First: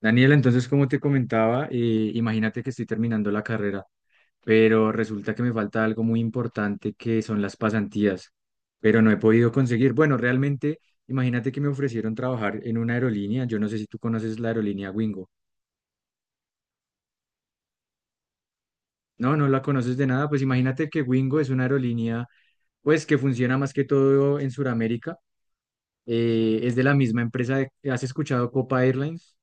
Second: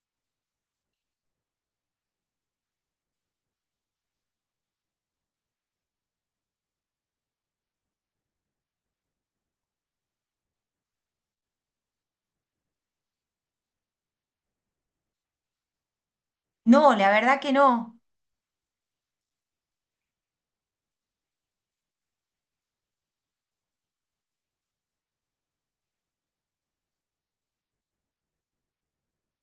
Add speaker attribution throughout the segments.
Speaker 1: Daniela, entonces, como te comentaba, imagínate que estoy terminando la carrera, pero resulta que me falta algo muy importante que son las pasantías, pero no he podido conseguir. Bueno, realmente, imagínate que me ofrecieron trabajar en una aerolínea. Yo no sé si tú conoces la aerolínea Wingo.
Speaker 2: No, la verdad que no.
Speaker 1: No, no la conoces de nada. Pues imagínate que Wingo es una aerolínea, pues que funciona más que todo en Sudamérica. Es de la misma empresa. ¿Has escuchado Copa Airlines?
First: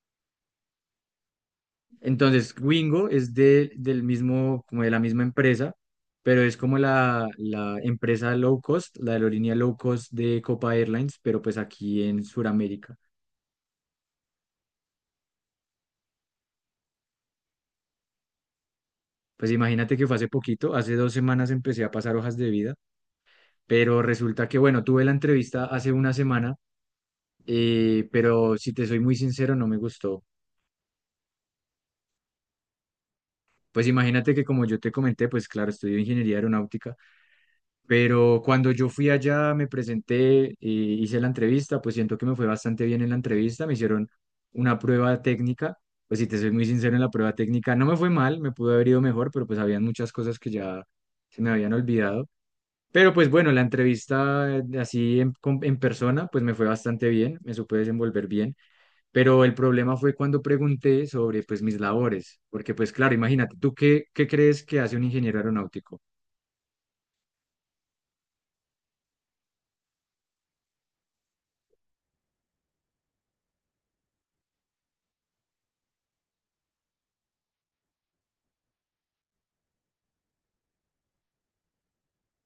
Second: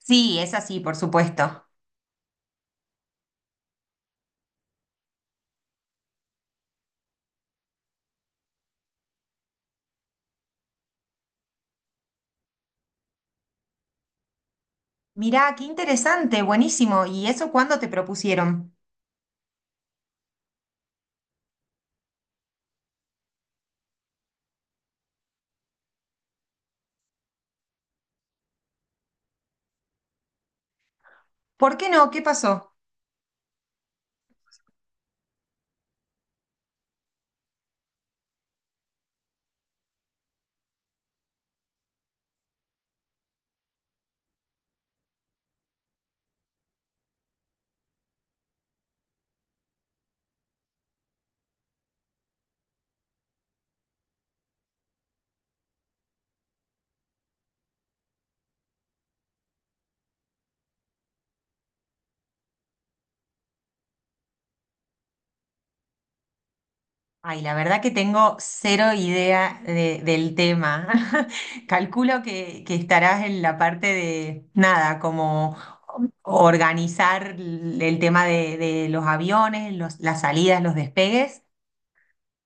Speaker 2: Sí, es así, por supuesto.
Speaker 1: Entonces, Wingo es del mismo, como de la misma empresa, pero es como la empresa low cost, la aerolínea low cost de Copa Airlines, pero pues aquí en Sudamérica.
Speaker 2: Mirá, qué interesante, buenísimo. ¿Y eso cuándo te propusieron?
Speaker 1: Pues imagínate que fue hace poquito, hace dos semanas empecé a pasar hojas de vida, pero resulta que, bueno, tuve la entrevista hace una semana, pero si te soy muy sincero, no me gustó.
Speaker 2: ¿Por qué no? ¿Qué pasó?
Speaker 1: Pues imagínate que como yo te comenté, pues claro, estudio ingeniería aeronáutica. Pero cuando yo fui allá, me presenté y hice la entrevista, pues siento que me fue bastante bien en la entrevista, me hicieron una prueba técnica. Pues si te soy muy sincero, en la prueba técnica no me fue mal, me pudo haber ido mejor, pero pues habían muchas cosas que ya se me habían olvidado. Pero pues bueno, la entrevista así en persona, pues me fue bastante bien, me supe desenvolver bien, pero el problema fue cuando pregunté sobre pues mis labores, porque pues claro, imagínate, ¿tú qué crees que hace un ingeniero aeronáutico?
Speaker 2: Ay, la verdad que tengo cero idea del tema. Calculo que estarás en la parte de, nada, como organizar el tema de los aviones, las salidas, los despegues.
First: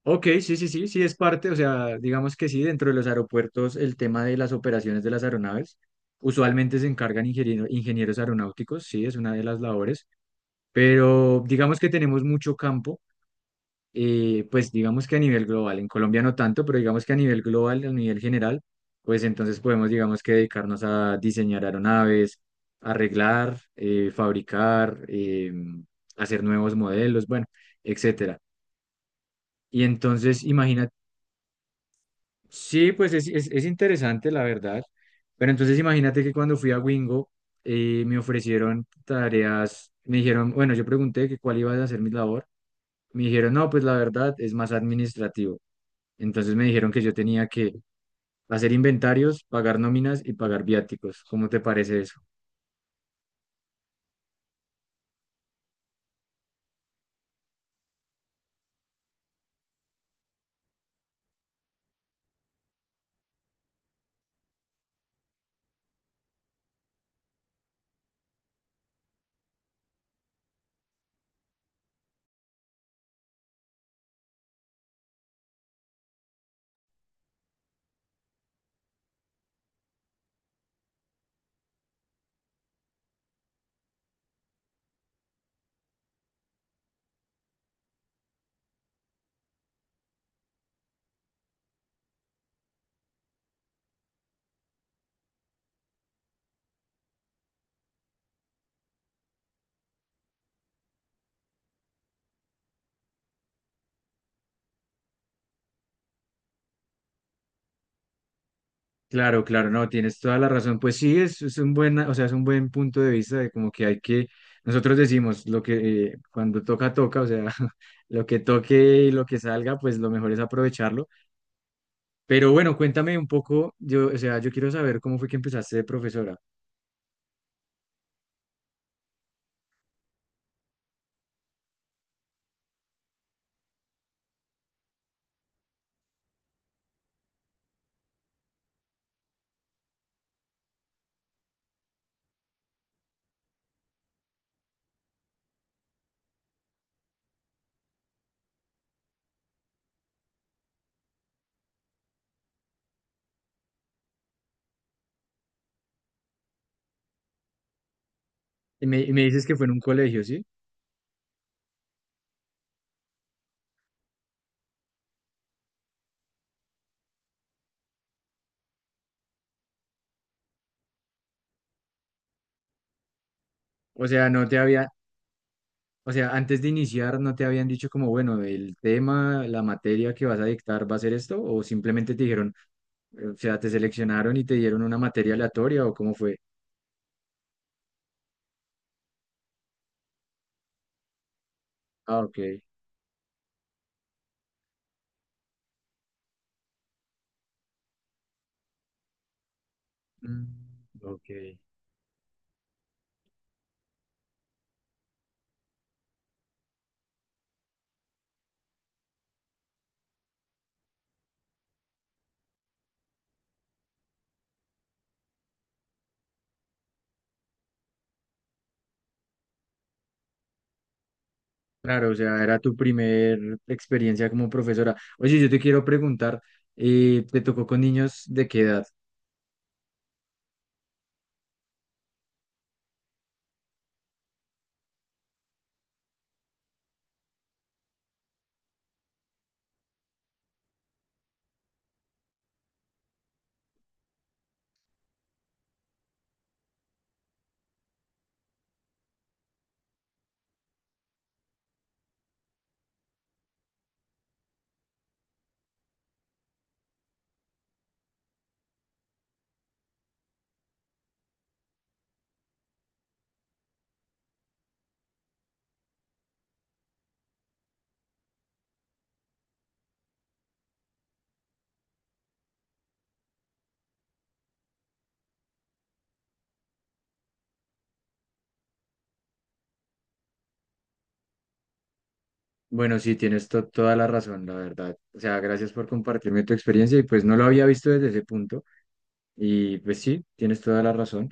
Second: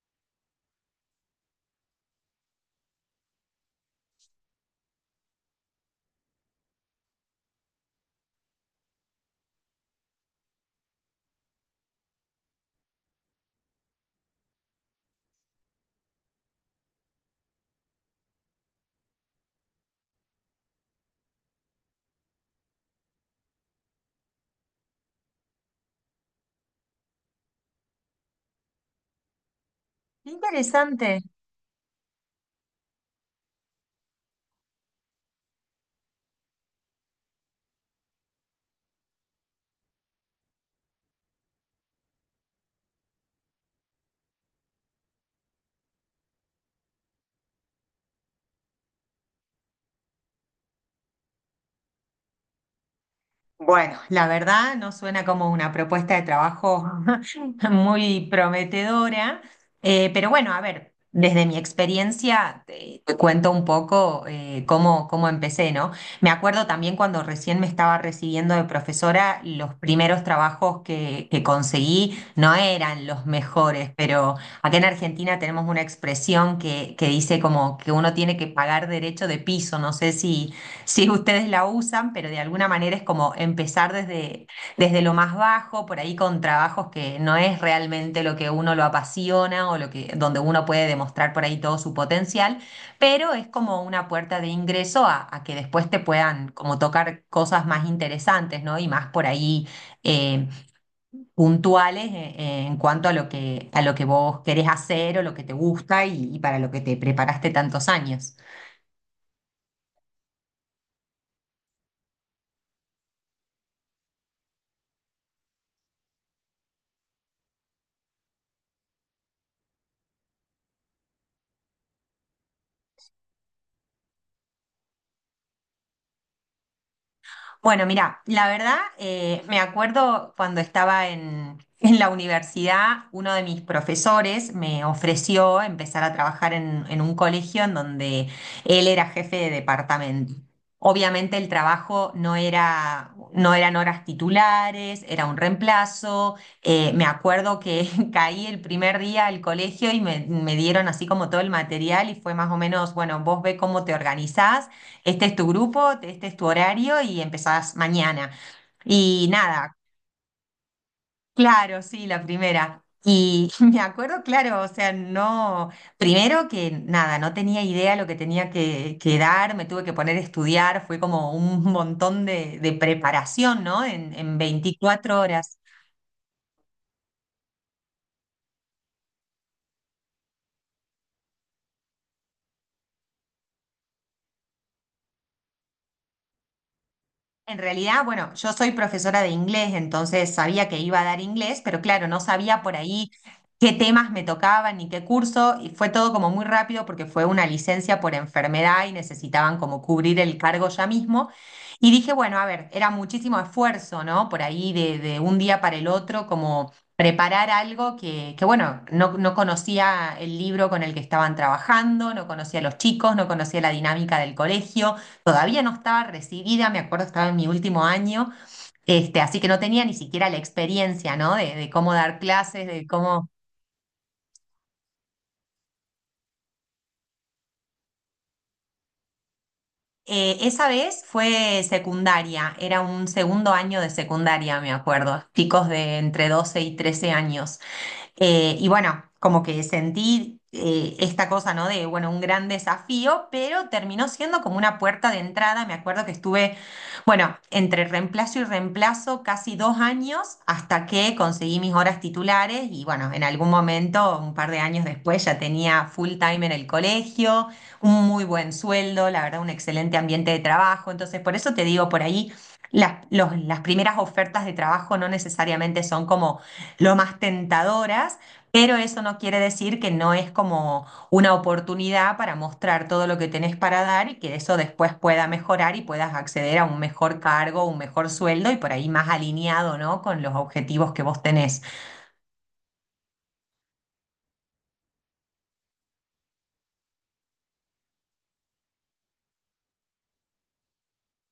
Speaker 1: Ok, sí, sí, sí, sí es parte, o sea, digamos que sí, dentro de los aeropuertos el tema de las operaciones de las aeronaves, usualmente se encargan ingenieros aeronáuticos, sí, es una de las labores, pero digamos que tenemos mucho campo. Pues digamos que a nivel global, en Colombia no tanto, pero digamos que a nivel global, a nivel general, pues entonces podemos, digamos que dedicarnos a diseñar aeronaves, arreglar, fabricar, hacer nuevos modelos, bueno, etcétera. Y
Speaker 2: Qué
Speaker 1: entonces,
Speaker 2: interesante.
Speaker 1: sí, pues es interesante, la verdad. Pero entonces imagínate que cuando fui a Wingo, me ofrecieron tareas, me dijeron, bueno, yo pregunté que cuál iba a ser mi labor, me dijeron, no, pues la verdad es más administrativo. Entonces me dijeron que yo tenía que hacer inventarios, pagar nóminas y pagar viáticos. ¿Cómo te parece eso?
Speaker 2: Bueno, la verdad no suena como una propuesta de trabajo muy prometedora, pero bueno, a ver, desde mi experiencia te cuento un poco cómo, cómo empecé, ¿no? Me acuerdo también cuando recién me estaba recibiendo de profesora, los primeros trabajos que conseguí no eran los mejores, pero acá en Argentina tenemos una expresión que dice como que uno tiene que pagar derecho de piso, no sé si ustedes la usan, pero de alguna manera es como empezar desde, desde lo más bajo, por ahí con trabajos que no es realmente lo que uno lo apasiona o lo que, donde uno puede demostrar por ahí todo su potencial, pero es como una puerta de ingreso a que después te puedan como tocar cosas más interesantes, ¿no? Y más por ahí eh, puntuales en cuanto a lo que vos querés hacer o lo que te gusta y para lo que te preparaste tantos años.
Speaker 1: Claro, claro, no, tienes toda la razón. Pues sí, es un buen, o sea, es un buen punto de vista de como que hay que, nosotros decimos lo que cuando toca, toca, o sea, lo que toque y lo que salga, pues lo mejor es aprovecharlo. Pero bueno, cuéntame un poco, yo, o sea, yo quiero saber cómo fue que empezaste de profesora.
Speaker 2: Bueno, mira, la verdad, me acuerdo cuando estaba en la universidad, uno de mis profesores me ofreció empezar a trabajar en un colegio en donde él era jefe de departamento. Obviamente el trabajo no eran horas titulares, era un reemplazo. Me acuerdo que caí el primer día al colegio me dieron así como todo el material y fue más o menos, bueno, vos ve cómo te organizás, este es tu grupo, este es tu horario y empezás mañana.
Speaker 1: Y me
Speaker 2: Y
Speaker 1: dices que fue en
Speaker 2: nada,
Speaker 1: un colegio, ¿sí?
Speaker 2: claro, sí, la primera. Y me acuerdo, claro, o sea, no, primero que nada, no tenía idea lo que tenía que dar, me tuve que poner a estudiar, fue como un montón de preparación, ¿no?
Speaker 1: O sea,
Speaker 2: En
Speaker 1: no te había,
Speaker 2: 24 horas.
Speaker 1: o sea, antes de iniciar no te habían dicho como, bueno, el tema, la materia que vas a dictar va a ser esto, o simplemente te dijeron, o sea, te seleccionaron y te dieron una materia aleatoria, o cómo fue.
Speaker 2: En realidad, bueno, yo soy profesora de inglés, entonces sabía que iba a dar inglés, pero claro, no
Speaker 1: Ah, ok.
Speaker 2: sabía por ahí qué temas me tocaban ni qué curso, y fue todo como muy rápido porque fue una licencia por enfermedad y necesitaban como cubrir el
Speaker 1: Mm,
Speaker 2: cargo ya
Speaker 1: ok.
Speaker 2: mismo. Y dije, bueno, a ver, era muchísimo esfuerzo, ¿no? Por ahí de un día para el otro, como preparar algo que bueno, no conocía el libro con el que estaban trabajando, no conocía a los chicos, no conocía la dinámica del colegio. Todavía no estaba recibida, me acuerdo, estaba en mi último año, este, así que no tenía ni siquiera la experiencia, ¿no? De cómo
Speaker 1: Claro, o
Speaker 2: dar
Speaker 1: sea, era
Speaker 2: clases,
Speaker 1: tu
Speaker 2: de cómo...
Speaker 1: primer experiencia como profesora. Oye, yo te quiero preguntar, ¿te tocó con niños de qué edad?
Speaker 2: Esa vez fue secundaria, era un segundo año de secundaria, me acuerdo, chicos de entre 12 y 13 años. Y bueno, como que sentí esta cosa, ¿no? De, bueno, un gran desafío, pero terminó siendo como una puerta de entrada. Me acuerdo que estuve, bueno, entre reemplazo y reemplazo casi 2 años hasta que conseguí mis horas titulares y bueno, en algún momento, un par de años después, ya tenía full time en el colegio, un muy buen sueldo, la verdad, un excelente ambiente de trabajo. Entonces, por eso te digo, por ahí. Las primeras ofertas de trabajo no necesariamente son como lo más tentadoras, pero eso no quiere decir que no es como una oportunidad para mostrar todo lo que tenés para dar y que eso después pueda mejorar y puedas acceder a un mejor cargo, un mejor sueldo y por ahí más alineado, ¿no?, con los objetivos que vos tenés.
Speaker 1: Bueno, sí, tienes toda la razón, la verdad. O sea, gracias por compartirme tu experiencia y pues no lo había visto desde ese punto. Y pues sí, tienes toda la razón.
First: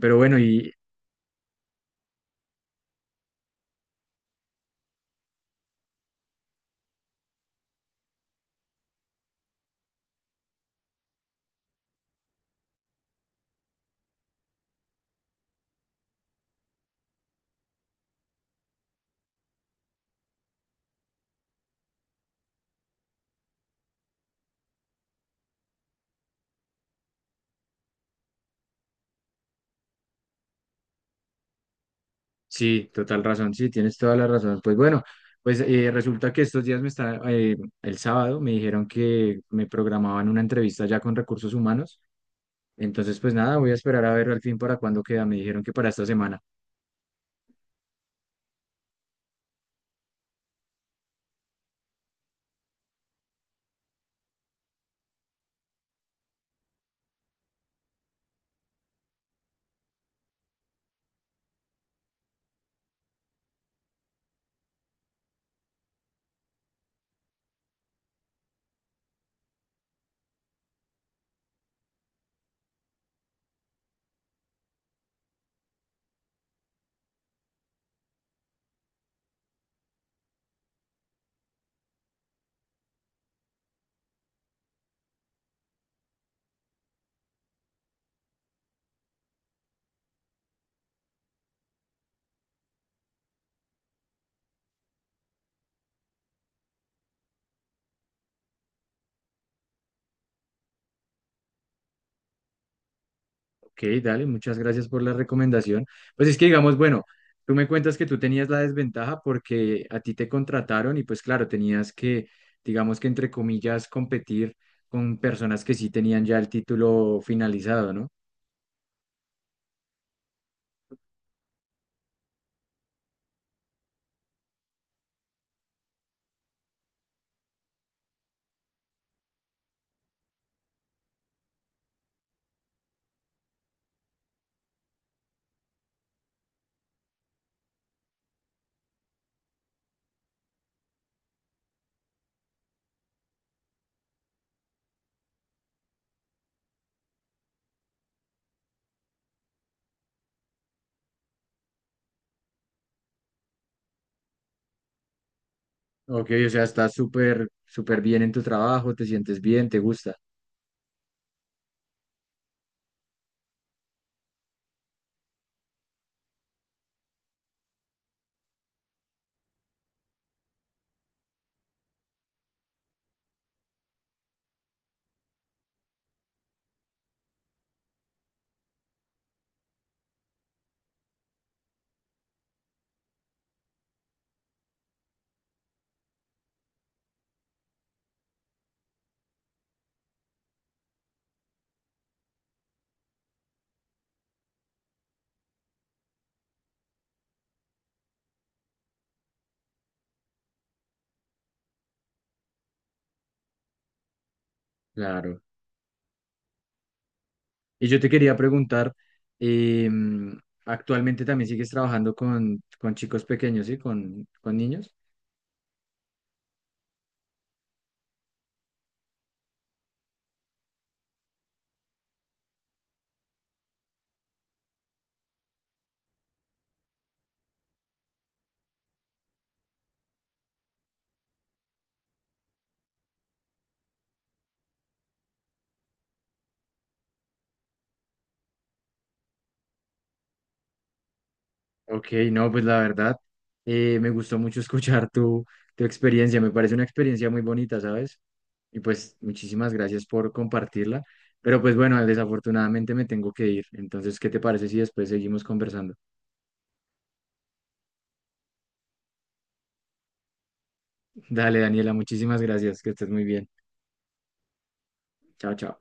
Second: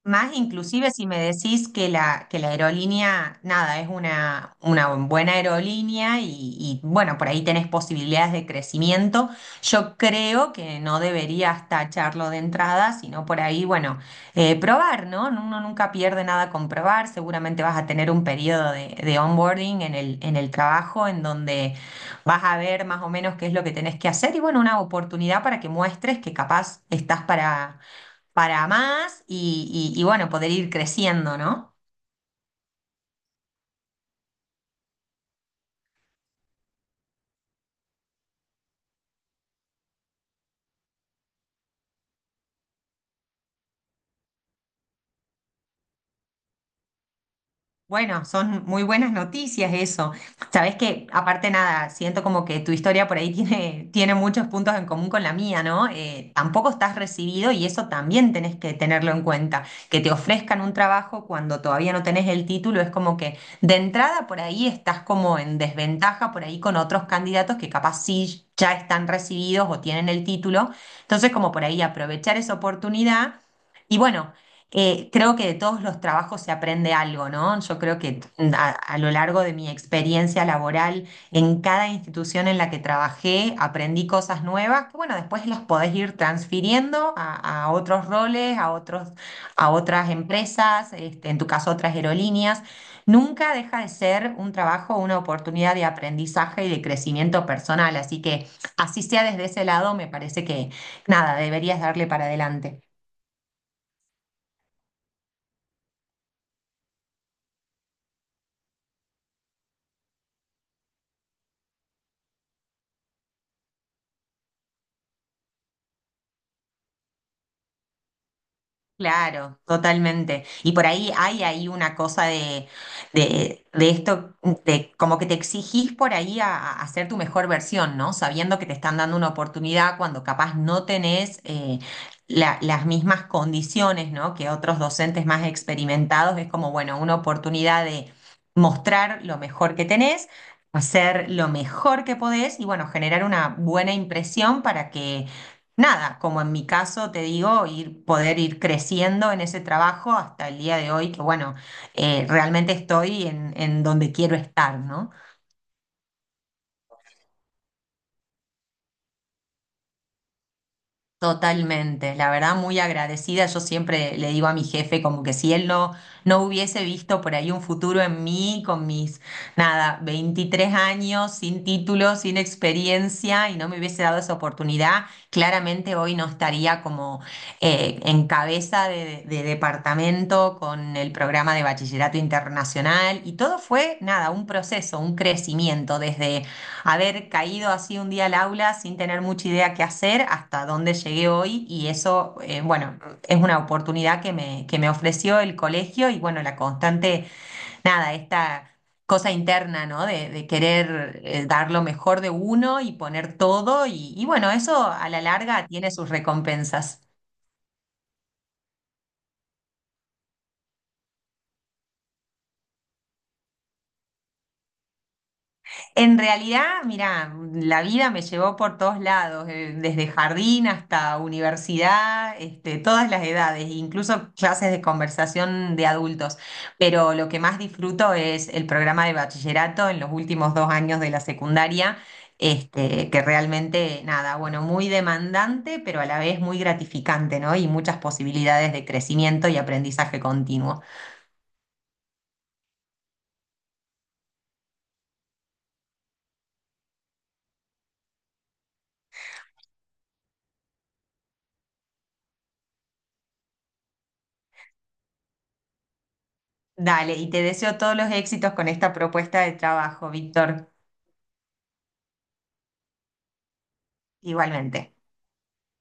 Speaker 1: Pero
Speaker 2: Más
Speaker 1: bueno, y
Speaker 2: inclusive si me decís que que la aerolínea, nada, es una buena aerolínea y, bueno, por ahí tenés posibilidades de crecimiento, yo creo que no deberías tacharlo de entrada, sino por ahí, bueno, probar, ¿no? Uno nunca pierde nada con probar, seguramente vas a tener un periodo de onboarding en en el trabajo en donde vas a ver más o menos qué es lo que tenés que hacer y bueno, una oportunidad para que muestres que capaz estás para más bueno, poder ir creciendo, ¿no?
Speaker 1: sí, total razón, sí, tienes toda la razón. Pues bueno, pues resulta que estos días me está, el sábado me dijeron que me programaban una entrevista ya con recursos humanos. Entonces, pues nada, voy a esperar a ver al fin para cuándo queda. Me dijeron que para esta semana.
Speaker 2: Bueno, son muy buenas noticias eso. Sabes que, aparte nada, siento como que tu historia por ahí tiene, tiene muchos puntos en común con la mía, ¿no? Tampoco estás recibido y eso también tenés que tenerlo en cuenta. Que te ofrezcan un trabajo cuando todavía no tenés el título es como que de entrada por ahí estás como en desventaja por ahí con otros candidatos que capaz sí ya están recibidos o tienen el título. Entonces, como por ahí aprovechar esa oportunidad. Y bueno. Creo que de todos los trabajos se aprende algo, ¿no? Yo creo que a lo largo de mi experiencia laboral, en cada institución en la que trabajé, aprendí cosas nuevas que, bueno, después las podés ir transfiriendo a otros roles, a otros, a otras empresas, este, en tu caso, otras aerolíneas. Nunca deja de ser un trabajo, una oportunidad de aprendizaje y de crecimiento personal. Así que, así sea desde ese lado, me parece que, nada, deberías darle para adelante.
Speaker 1: Ok, dale, muchas gracias por la recomendación. Pues es que digamos, bueno, tú me cuentas que tú tenías la desventaja porque a ti te contrataron y pues claro, tenías que, digamos que entre comillas, competir con personas que sí tenían ya el título finalizado, ¿no?
Speaker 2: Claro, totalmente. Y por ahí hay ahí una cosa de, de esto, de como que te exigís por ahí a hacer tu mejor versión, ¿no? Sabiendo que te están dando una oportunidad cuando capaz no tenés las mismas condiciones, ¿no? Que otros docentes más experimentados. Es como, bueno, una oportunidad de mostrar lo mejor que tenés, hacer lo mejor que podés y, bueno, generar una buena impresión para que nada, como en mi caso te digo, ir, poder ir creciendo en ese trabajo hasta el día de hoy, que bueno, realmente estoy en donde quiero estar, ¿no?
Speaker 1: Ok, o sea, estás súper, súper bien en tu trabajo, te sientes bien, te gusta.
Speaker 2: Totalmente, la verdad muy agradecida. Yo siempre le digo a mi jefe como que si él no, no hubiese visto por ahí un futuro en mí con mis, nada, 23 años, sin título, sin experiencia y no me hubiese dado esa oportunidad, claramente hoy no estaría como en cabeza de departamento con el programa de bachillerato internacional y todo fue, nada, un proceso, un crecimiento desde haber caído así un día al aula sin tener mucha idea qué hacer hasta dónde llegué hoy y eso, bueno, es una oportunidad que me ofreció el colegio y bueno, la constante, nada, esta cosa interna, ¿no? De querer dar lo mejor de uno y poner todo y bueno, eso a la
Speaker 1: Claro.
Speaker 2: larga tiene sus recompensas.
Speaker 1: Y yo te quería preguntar, em, actualmente también sigues trabajando con chicos pequeños, ¿sí? Con niños.
Speaker 2: En realidad, mira, la vida me llevó por todos lados, desde jardín hasta universidad, este, todas las edades, incluso clases de conversación de adultos. Pero lo que más disfruto es el programa de bachillerato en los últimos 2 años de la secundaria, este, que realmente, nada, bueno, muy demandante, pero a la vez muy gratificante, ¿no? Y muchas posibilidades de crecimiento y aprendizaje continuo.
Speaker 1: Ok, no, pues la verdad, me gustó mucho escuchar tu, tu experiencia, me parece una experiencia muy bonita, ¿sabes? Y pues muchísimas gracias por compartirla, pero pues bueno, desafortunadamente me tengo que ir, entonces, ¿qué te parece si después seguimos conversando?
Speaker 2: Dale, y te deseo todos los éxitos con esta propuesta de trabajo, Víctor.
Speaker 1: Dale, Daniela, muchísimas gracias, que estés muy bien.
Speaker 2: Igualmente.
Speaker 1: Chao, chao.